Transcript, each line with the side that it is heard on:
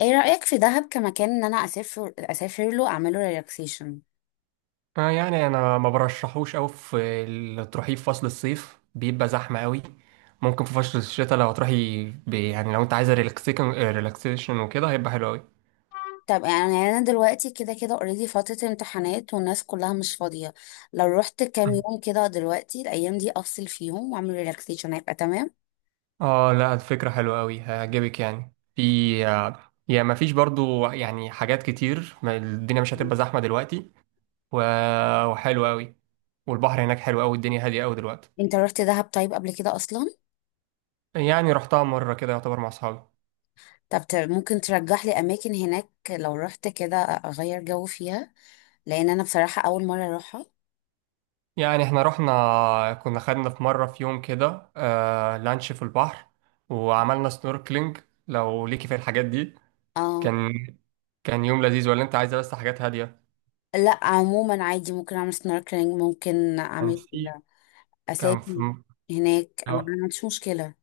left: ايه رأيك في دهب كمكان ان انا اسافر له اعمله ريلاكسيشن.
right: يعني انا ما برشحوش قوي في تروحيه في فصل الصيف، بيبقى زحمه قوي. ممكن في فصل الشتاء لو تروحي، يعني لو انت عايزه ريلاكسيشن ريلاكسيشن وكده، هيبقى حلو قوي.
left: طب يعني انا دلوقتي كده كده اوريدي فترة امتحانات والناس كلها مش فاضية. لو رحت كام يوم كده دلوقتي الايام دي افصل فيهم واعمل ريلاكسيشن هيبقى تمام.
right: اه، لا الفكره حلوه قوي، هيعجبك يعني في آه، يا ما فيش برضو يعني حاجات كتير، ما الدنيا مش
left: مم.
right: هتبقى زحمه دلوقتي. و- وحلوه قوي. والبحر هناك حلو قوي، والدنيا هاديه قوي دلوقتي.
left: انت رحت دهب طيب قبل كده اصلا؟
right: يعني رحتها مره كده يعتبر مع اصحابي.
left: طب ممكن ترجح لي اماكن هناك لو رحت كده اغير جو فيها، لان انا بصراحة اول مرة اروحها.
right: يعني احنا رحنا، كنا خدنا في مرة، في يوم كده آه لانش في البحر وعملنا سنوركلينج. لو ليكي في الحاجات دي،
left: اه،
right: كان كان يوم لذيذ، ولا انت عايزة بس حاجات هادية؟
left: لا عموما عادي، ممكن اعمل سنوركلينج، ممكن
right: كان
left: اعمل،
right: في كان في
left: اسافر هناك، أنا ما عنديش مشكلة.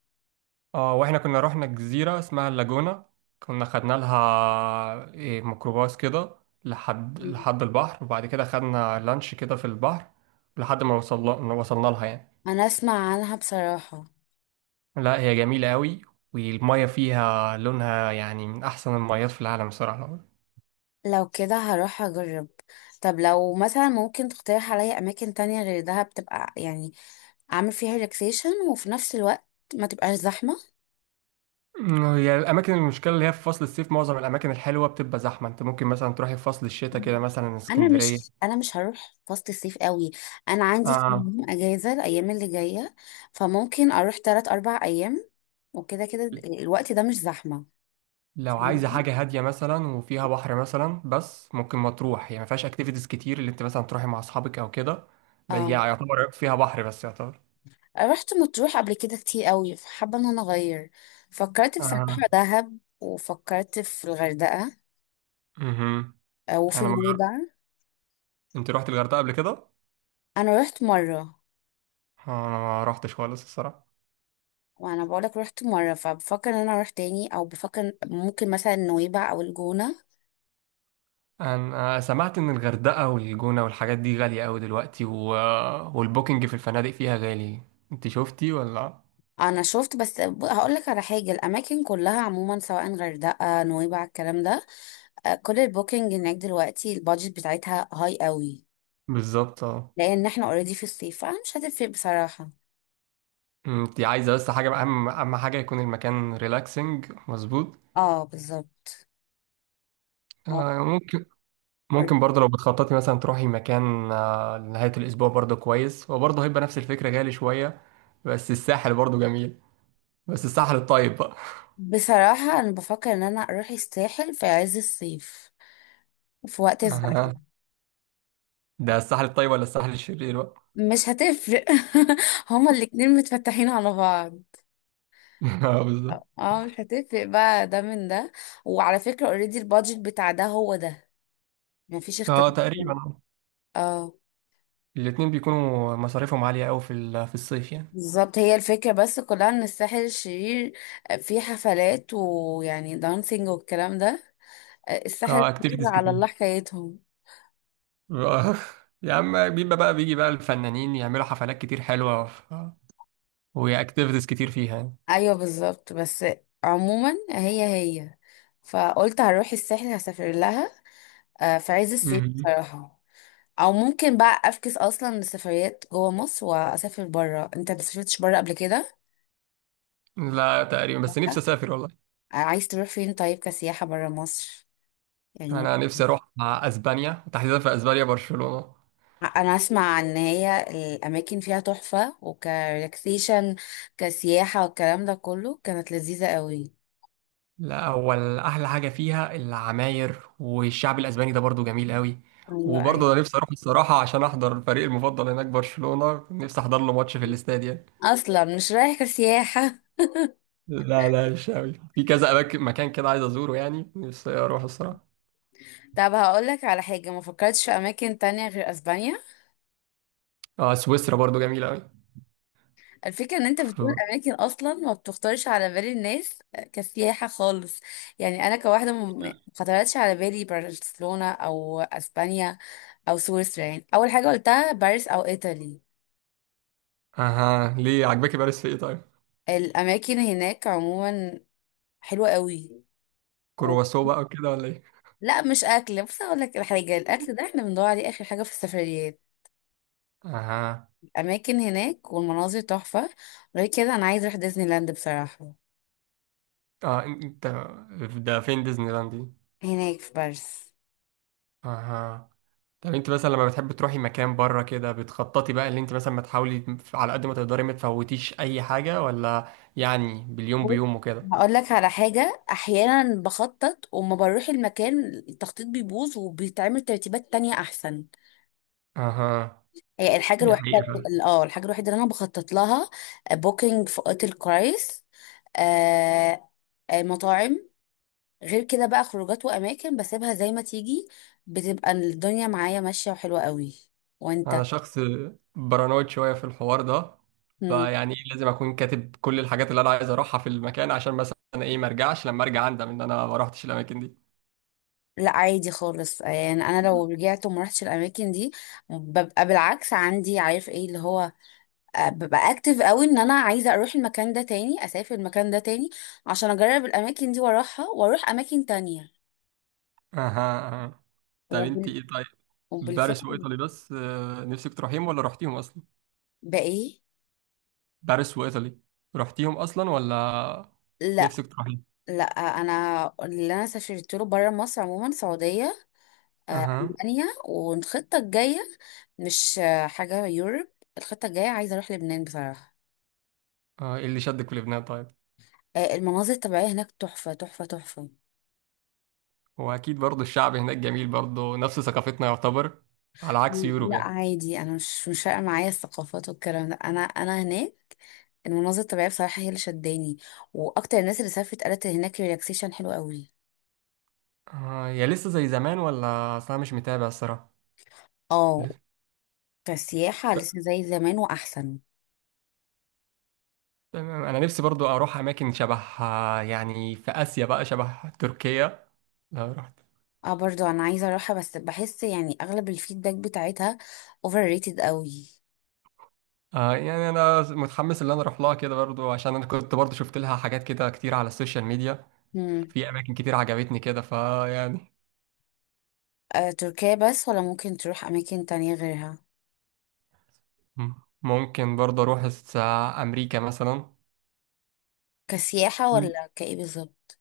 right: اه، واحنا كنا رحنا جزيرة اسمها اللاجونة. كنا خدنا لها إيه ميكروباص كده لحد
left: مم.
right: لحد البحر، وبعد كده خدنا لانش كده في البحر لحد ما وصلنا لها يعني.
left: انا اسمع عنها بصراحة.
right: لا هي جميلة قوي، والمية فيها لونها يعني من أحسن الميات في العالم بصراحة.
left: لو كده هروح اجرب. طب لو مثلا ممكن تقترح عليا اماكن تانية غير دهب، تبقى يعني اعمل فيها ريلاكسيشن وفي نفس الوقت ما تبقاش زحمة.
right: هي الأماكن، المشكلة اللي هي في فصل الصيف معظم الأماكن الحلوة بتبقى زحمة. أنت ممكن مثلا تروحي في فصل الشتاء
left: مم.
right: كده، مثلا
left: انا
right: اسكندرية.
left: مش انا مش هروح فصل الصيف قوي. انا عندي كام
right: آه.
left: يوم اجازة الايام اللي جاية، فممكن اروح 3 4 ايام، وكده كده الوقت ده مش زحمة.
right: لو عايزة
left: فاهمني؟
right: حاجة هادية مثلا وفيها بحر مثلا، بس ممكن مطروح، هي ما فيهاش أكتيفيتيز كتير اللي أنت مثلا تروحي مع أصحابك أو كده. بس هي
left: اه،
right: يعتبر فيها بحر بس يعتبر.
left: رحت مطروح قبل كده كتير قوي، فحابة ان انا اغير. فكرت
right: آه.
left: بصراحة دهب وفكرت في الغردقة،
right: مهم.
left: آه، وفي
right: أنا ما...
left: نويبع.
right: أنت رحت الغردقة قبل كده؟
left: انا رحت مرة.
right: آه، أنا ما رحتش خالص الصراحة.
left: وانا بقولك رحت مرة فبفكر ان انا اروح تاني، او بفكر ممكن مثلا نويبع او الجونة.
right: انا سمعت ان الغردقة والجونة والحاجات دي غالية قوي دلوقتي، و... والبوكينج في الفنادق فيها غالي. انت شفتي ولا؟
left: انا شفت بس، هقولك على حاجة، الاماكن كلها عموما سواء غردقة نويبع الكلام ده، آه، كل البوكينج هناك دلوقتي البادجت بتاعتها هاي قوي،
right: بالظبط اه.
left: لان احنا اوريدي في الصيف فانا مش هتفرق بصراحة.
right: انت عايزة بس حاجة، اهم حاجة يكون المكان ريلاكسنج مظبوط.
left: اه، بالظبط. اه،
right: آه، ممكن. ممكن برضه لو بتخططي مثلا تروحي مكان آه، لنهاية الأسبوع، برضه كويس. هو برضه هيبقى نفس الفكرة، غالي شوية، بس الساحل برضه جميل. بس الساحل الطيب بقى.
left: بصراحة أنا بفكر إن أنا أروح الساحل في عز الصيف وفي وقت الزحمة.
right: أها. ده الساحل الطيب ولا الساحل الشرير بقى؟
left: مش هتفرق. هما الاتنين متفتحين على بعض.
right: اه بالظبط.
left: اه، مش هتفرق بقى ده من ده. وعلى فكرة اوريدي البادجت بتاع ده هو ده، مفيش اختلاف.
right: اه تقريبا.
left: اه،
right: الاتنين بيكونوا مصاريفهم عالية أوي في في الصيف يعني.
left: بالظبط، هي الفكرة بس كلها ان الساحل الشرير فيه حفلات ويعني دانسينج والكلام ده. آه، الساحل
right: اه
left: الشرير
right: اكتيفيتيز
left: على الله
right: كتير.
left: حكايتهم.
right: آه، يا عم بيبقى بقى، بيجي بقى الفنانين يعملوا حفلات كتير حلوة، وهي اكتيفيتيز كتير فيها يعني.
left: ايوه بالظبط، بس عموما هي هي، فقلت هروح الساحل هسافر لها، آه، في عز الصيف
right: مهم.
left: بصراحة. او ممكن بقى افكس اصلا لسفريات جوه مصر واسافر بره. انت ما سافرتش بره قبل كده؟
right: لا تقريبا، بس
left: آه،
right: نفسي أسافر والله.
left: عايز تروح فين طيب كسياحة بره مصر؟ يعني
right: أنا
left: ممكن-
right: نفسي أروح مع أسبانيا، تحديدا في أسبانيا برشلونة.
left: انا اسمع ان هي الاماكن فيها تحفة، وكريلاكسيشن كسياحة والكلام ده كله كانت لذيذة قوي.
right: لا، أول أحلى حاجة فيها العماير، والشعب الأسباني ده برضو جميل أوي.
left: ايوه ايوه،
right: وبرضه أنا نفسي أروح الصراحة عشان أحضر الفريق المفضل هناك برشلونة، نفسي أحضر له ماتش في الاستاد يعني.
left: اصلا مش رايح كسياحة.
right: لا لا، مش قوي، في كذا اماكن، مكان كده عايز ازوره يعني، نفسي اروح الصراحه.
left: طب هقولك على حاجة، ما فكرتش في اماكن تانية غير اسبانيا؟
right: اه سويسرا برضو جميله قوي.
left: الفكرة ان انت بتقول اماكن اصلا ما بتخطرش على بال الناس كسياحة خالص. يعني انا كواحدة ما خطرتش على بالي برشلونة او اسبانيا او سويسرا. يعني اول حاجة قلتها باريس او ايطالي.
right: اها، ليه عجبك باريس في ايه طيب؟
left: الاماكن هناك عموما حلوة قوي. و...
right: كرواسو بقى وكده ولا ايه؟
left: لا مش اكل، بس اقول لك الحاجة، الاكل ده احنا بندور عليه اخر حاجة في السفريات.
right: اها.
left: الاماكن هناك والمناظر تحفة. غير كده انا عايز اروح ديزني لاند بصراحة.
right: اه انت. ده فين ديزني لاند دي؟
left: هناك في باريس.
right: اها. طب انت مثلا لما بتحب تروحي مكان بره كده، بتخططي بقى اللي انت مثلا ما تحاولي على قد ما تقدري ما تفوتيش اي حاجه، ولا يعني باليوم
left: بص،
right: بيوم وكده؟
left: هقول لك على حاجة، أحيانا بخطط وما بروح المكان التخطيط بيبوظ وبيتعمل ترتيبات تانية أحسن.
right: اها.
left: هي الحاجة
right: دي
left: الوحيدة.
right: حقيقه.
left: اه، الحاجة الوحيدة اللي أنا بخطط لها بوكينج في أوتيل كويس، آه، مطاعم. غير كده بقى خروجات وأماكن بسيبها زي ما تيجي، بتبقى الدنيا معايا ماشية وحلوة قوي. وأنت؟
right: انا شخص بارانويد شويه في الحوار ده،
left: مم.
right: فيعني لازم اكون كاتب كل الحاجات اللي انا عايز اروحها في المكان، عشان مثلا ايه، ما ارجعش، لما ارجع اندم ان انا ما روحتش الاماكن دي.
left: لا عادي خالص، يعني أنا لو رجعت وما رحتش الأماكن دي ببقى بالعكس عندي، عارف ايه اللي هو، ببقى اكتف قوي ان انا عايزه اروح المكان ده تاني، اسافر المكان ده تاني عشان اجرب الاماكن دي واروحها واروح اماكن تانية.
right: اها. طب انت
left: وبال...
right: ايه طيب؟ باريس
left: وبالفعل.
right: وايطالي بس آه، نفسك تروحيهم ولا رحتيهم اصلا؟
left: بقى ايه؟
right: باريس وايطالي، رحتيهم اصلا ولا
left: لا
right: نفسك تروحيهم؟
left: لا، انا سافرت له بره مصر عموما سعوديه،
right: اها.
left: المانيا والخطه الجايه. مش حاجه يوروب. الخطه الجايه عايزه اروح لبنان بصراحه.
right: آه، ايه اللي شدك في لبنان طيب؟
left: آه، المناظر الطبيعيه هناك تحفه تحفه تحفه.
right: هو اكيد برضه الشعب هناك جميل برضه، نفس ثقافتنا يعتبر، على عكس يوروب
left: لا
right: يعني.
left: عادي، انا مش فارقه معايا الثقافات والكلام ده. انا هناك المناظر الطبيعية بصراحة هي اللي شداني. واكتر الناس اللي سافرت قالت إن هناك ريلاكسيشن حلو قوي.
right: آه، يا لسه زي زمان، ولا اصلا مش متابع الصراحه.
left: اه، كسياحة لسه زي زمان واحسن.
right: تمام. انا نفسي برضو اروح اماكن شبه آه، يعني في اسيا بقى، شبه تركيا لو رحت.
left: اه برضو انا عايزة اروحها، بس بحس يعني اغلب الفيدباك بتاعتها اوفر ريتد قوي.
right: آه، يعني انا متحمس ان انا اروح لها كده برضو، عشان انا كنت برضو شفت لها حاجات كده كتير على السوشيال ميديا.
left: مم.
right: في اماكن كتير عجبتني كده فيعني.
left: آه، تركيا بس، ولا ممكن تروح اماكن تانية غيرها؟
right: مم. ممكن برضو اروح امريكا مثلا.
left: كسياحة
right: مم.
left: ولا كايه بالظبط؟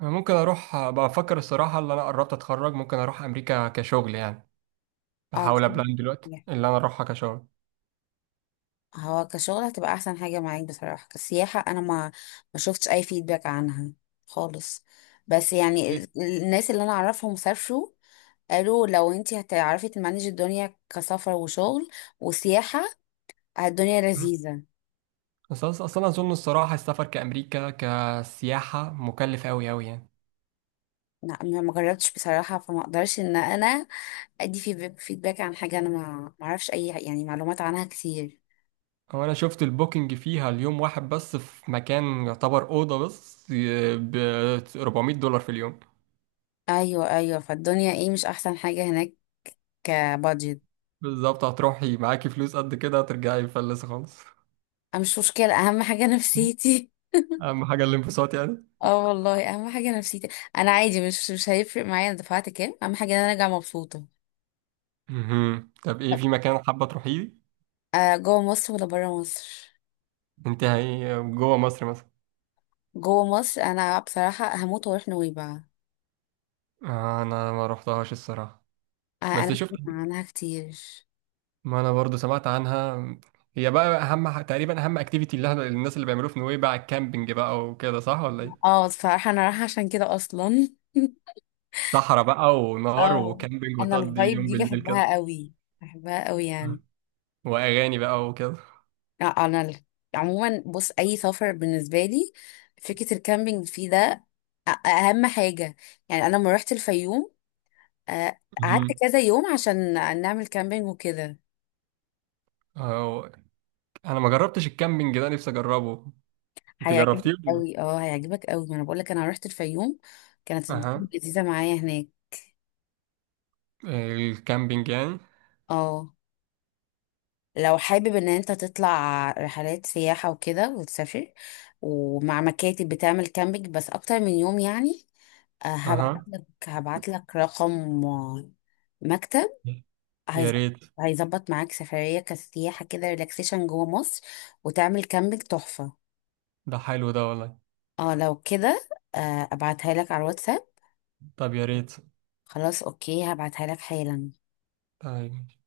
right: ممكن اروح، بفكر الصراحه، اللي انا قربت اتخرج، ممكن اروح امريكا كشغل يعني.
left: اه.
right: بحاول ابلان دلوقتي اللي انا اروحها كشغل.
left: هو كشغل هتبقى احسن حاجة معاك بصراحة. كسياحة انا ما شفتش اي فيدباك عنها خالص. بس يعني الناس اللي انا اعرفهم سافروا، قالوا لو انت هتعرفي تمانج الدنيا كسفر وشغل وسياحة الدنيا لذيذة.
right: بس اصل انا اظن الصراحه السفر كامريكا كسياحه مكلف قوي قوي يعني.
left: لا ما جربتش بصراحة، فما اقدرش ان انا ادي في فيدباك عن حاجة. انا ما اعرفش اي يعني معلومات عنها كتير.
right: هو انا شفت البوكينج فيها، اليوم واحد بس في مكان يعتبر اوضه بس، ب $400 في اليوم.
left: ايوه ايوه، فالدنيا ايه مش احسن حاجة هناك كبادجت.
right: بالظبط، هتروحي معاكي فلوس قد كده، هترجعي مفلسه خالص.
left: أه، مش مشكلة، اهم حاجة نفسيتي.
right: اهم حاجه الانبساط يعني.
left: اه والله، اهم حاجة نفسيتي. انا عادي، مش هيفرق معايا انا دفعت كام، اهم حاجة ان انا ارجع مبسوطة.
right: مهم. طب ايه،
left: طب
right: في مكان حابه تروحيه؟
left: جوه مصر ولا بره مصر؟
right: انت هي جوه مصر مثلا؟
left: جوه مصر انا بصراحة هموت واروح نويبع.
right: آه، انا ما روحتهاش الصراحه،
left: آه،
right: بس
left: انا
right: شفت،
left: أسمع عنها كتير.
right: ما انا برضو سمعت عنها. هي بقى اهم تقريبا اهم اكتيفيتي اللي احنا الناس اللي بيعملوه في نويبع الكامبينج بقى وكده، صح ولا ايه؟
left: اه، فراح انا رايحه عشان كده اصلا.
right: صحراء بقى ونار
left: اه،
right: وكامبينج،
left: انا
right: وتقضي
left: الفايب
right: يوم
left: دي
right: بالليل
left: بحبها
right: كده.
left: قوي بحبها قوي يعني.
right: واغاني بقى وكده.
left: آه، انا ال- عموما بص، اي سفر بالنسبه لي فكره الكامبينج فيه ده اهم حاجه. يعني انا لما رحت الفيوم، آه، قعدت
right: مهم.
left: كذا يوم عشان نعمل كامبينج وكده.
right: أهو، انا ما جربتش الكامبينج ده، نفسي اجربه. انت جربتيه
left: هيعجبك
right: ولا لأ؟
left: قوي، اه، هيعجبك قوي، ما انا بقول لك، انا رحت الفيوم كانت الدنيا
right: اها.
left: لذيذه معايا هناك.
right: الكامبينج يعني.
left: اه لو حابب ان انت تطلع رحلات سياحة وكده وتسافر ومع مكاتب بتعمل كامبينج بس اكتر من يوم يعني، آه، هبعت
right: اها.
left: لك هبعت لك رقم مكتب،
right: يا
left: هيظبط
right: ريت.
left: هيظبط معاك سفرية كسياحة كده ريلاكسيشن جوه مصر وتعمل كامبينج تحفة.
right: ده حلو ده والله.
left: اه لو كده، ابعتها لك على الواتساب.
right: طب يا ريت.
left: خلاص اوكي، هبعتها لك حالا.
right: طيب.